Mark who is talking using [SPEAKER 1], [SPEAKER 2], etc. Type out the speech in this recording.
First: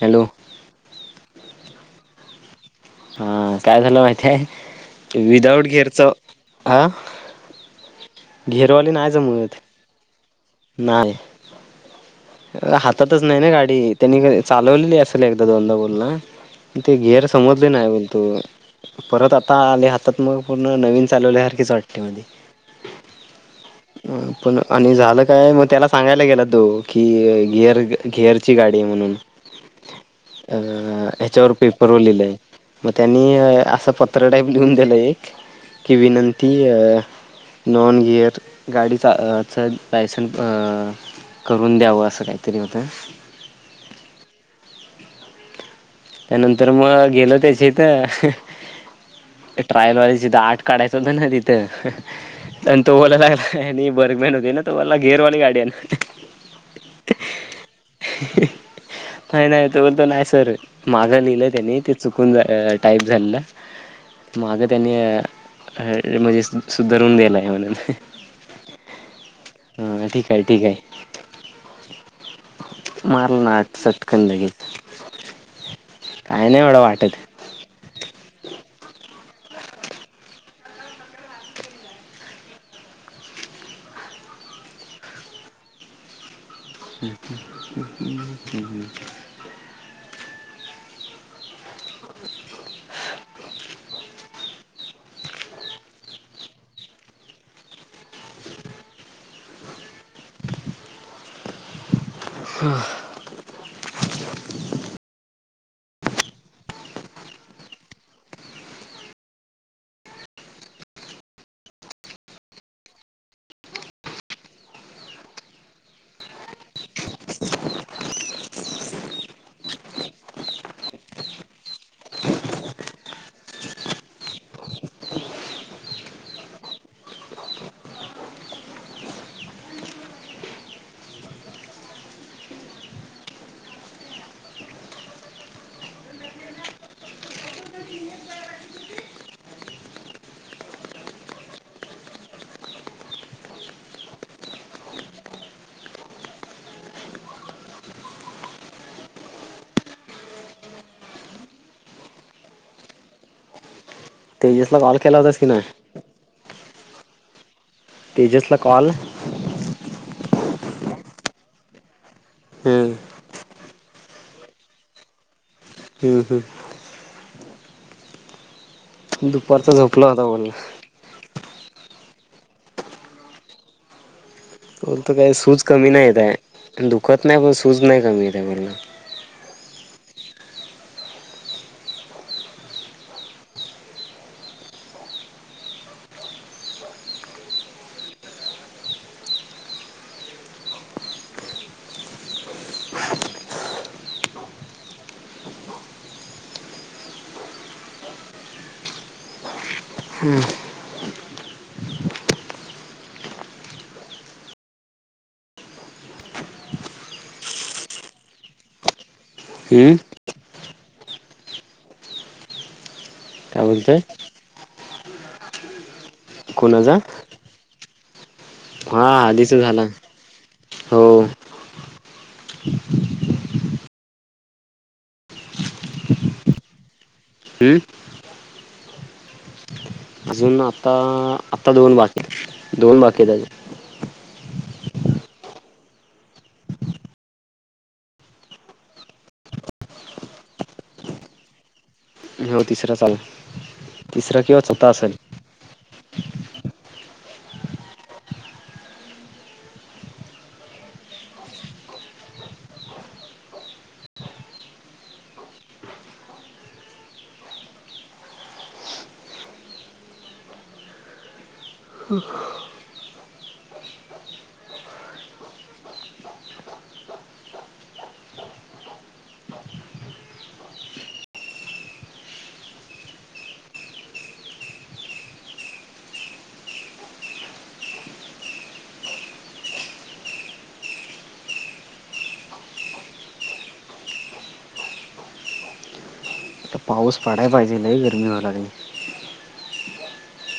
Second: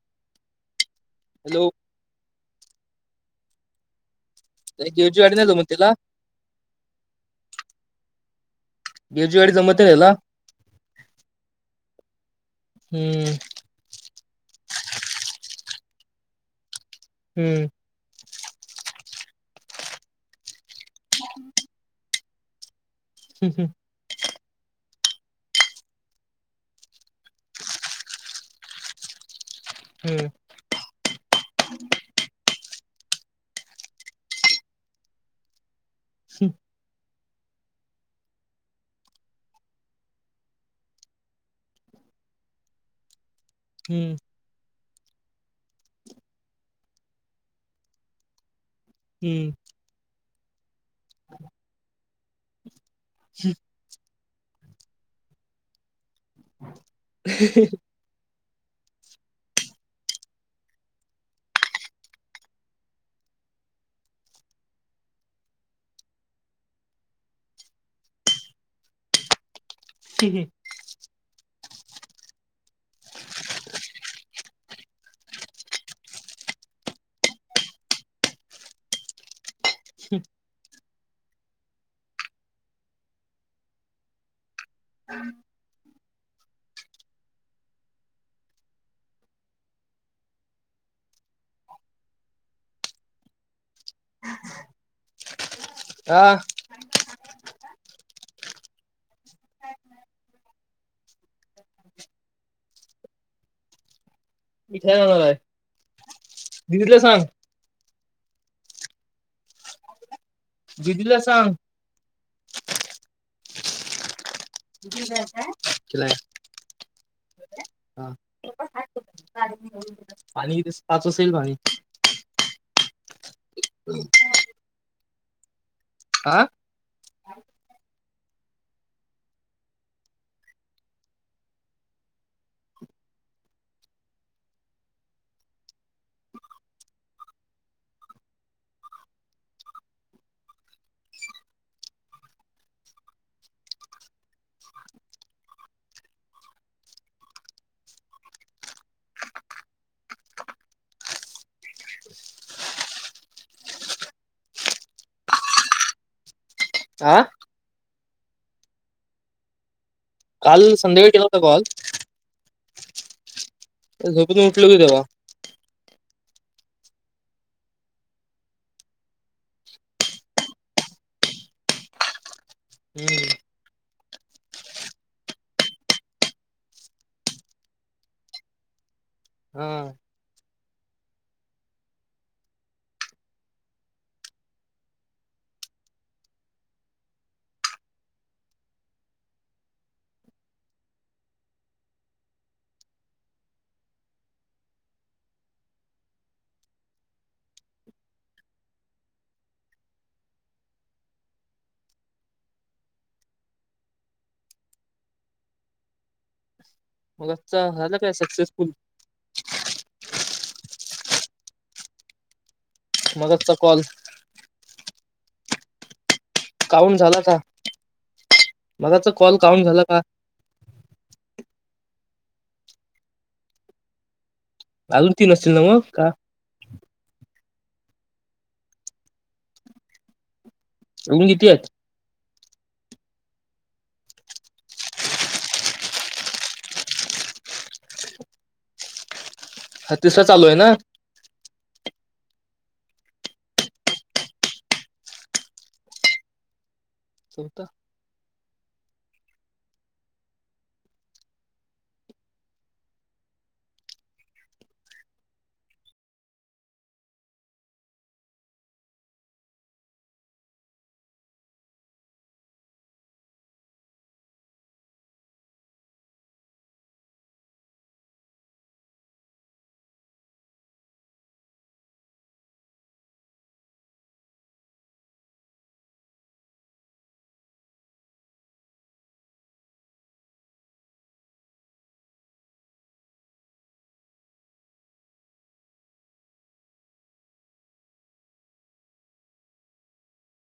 [SPEAKER 1] Hello.
[SPEAKER 2] Hello.
[SPEAKER 1] हा काय झालं मा ते
[SPEAKER 2] देवची गाडी नाही जमत
[SPEAKER 1] विदाउट
[SPEAKER 2] त्याला
[SPEAKER 1] गिअरचा हां
[SPEAKER 2] गेरची गाडी जमत नाही हीला?
[SPEAKER 1] नाही हातातच
[SPEAKER 2] हम्म
[SPEAKER 1] नाही ना गाडी त्यांनी चालवलेली असेल एकदा दोनदा ग [inaudible] ते गेर
[SPEAKER 2] हम्म
[SPEAKER 1] समजले नाही बोलतो. परत आता आले हातात मग पूर्ण नवीन चालवल्यासारखीच वाटते. अ पण आणि झा काय मग त्याला सांगायला गेला तो कि गेर गेअरची गाडी आहे म्हणून.
[SPEAKER 2] हम्म
[SPEAKER 1] अ याच्यावर पेपरवर लिहले. मग त्यांनी असं पत्र टाईप लिहून दिलं एक. की विनंती अ नॉन गिअर गाडी च चल लायसन अ करून द्यावं असं काहीतरी होतं.
[SPEAKER 2] हम्म.
[SPEAKER 1] त्यानंतर मग गेलो त्याच्या इथ
[SPEAKER 2] हम्म
[SPEAKER 1] ट्रयल वाइज जिथ आठ काढायचं होत ना तिथं तो बोला लागलाय आणि बर्गमॅन [unintelligible] गेर वाली गाडी आणला.
[SPEAKER 2] ह ह ह.
[SPEAKER 1] नाही नाही तो इथ नाही सर. मागं लिहिलं त्यानी ते चुकून टाईप झालंल मागं त्यानी म्हणजे सुधरून दिलंय म्हणून. ह ठीक आहे ठीक आहे. चिव चिव [inaudible] मारल नाठ सटकग काय नाही एवढं वाटत.
[SPEAKER 2] हम् हम
[SPEAKER 1] हम्म्म
[SPEAKER 2] आ हम् हा
[SPEAKER 1] हां
[SPEAKER 2] इथच दिदिला सांग. दिदीला सांग. ला हा पाणी पाच असेल पाणी आ
[SPEAKER 1] तेजसला कॉल केला होतास की नाही?
[SPEAKER 2] आह
[SPEAKER 1] तेजसला कॉल
[SPEAKER 2] काल संध्याकाळी केला होता. कॉल
[SPEAKER 1] हम्म
[SPEAKER 2] आता झोपेतन उठलो की तेवा
[SPEAKER 1] हम् हमं दुपारच झोपला होता बोलला.
[SPEAKER 2] म
[SPEAKER 1] बोलत काय सूज कमी नाही येत आहे. दुखत नाही पण सूज नाही कमी येत आहे बोलला.
[SPEAKER 2] हम्म मग आज झालं काय सक्सेसफुल
[SPEAKER 1] हम्म
[SPEAKER 2] मगातचा
[SPEAKER 1] काय
[SPEAKER 2] कॉल
[SPEAKER 1] बोलतोय कोना
[SPEAKER 2] काउंट
[SPEAKER 1] जान
[SPEAKER 2] झाला का
[SPEAKER 1] हा
[SPEAKER 2] मगाचा कॉल
[SPEAKER 1] दिस
[SPEAKER 2] काउंट
[SPEAKER 1] झाला
[SPEAKER 2] का
[SPEAKER 1] हो.
[SPEAKER 2] आजून तीन असतील ना मग का
[SPEAKER 1] हम्म अजून आता
[SPEAKER 2] अजून किती आहेत
[SPEAKER 1] आता दोन बाकी दोन बाकीे आहेत अजून
[SPEAKER 2] हा तिसर चालू आहे ना
[SPEAKER 1] हो तिसरा चालू आहे. तिसरा किवा चौथा असेल
[SPEAKER 2] झोपता
[SPEAKER 1] आता पाऊस पडायला पाहिजे लई गरमी व्हायला लागलीया.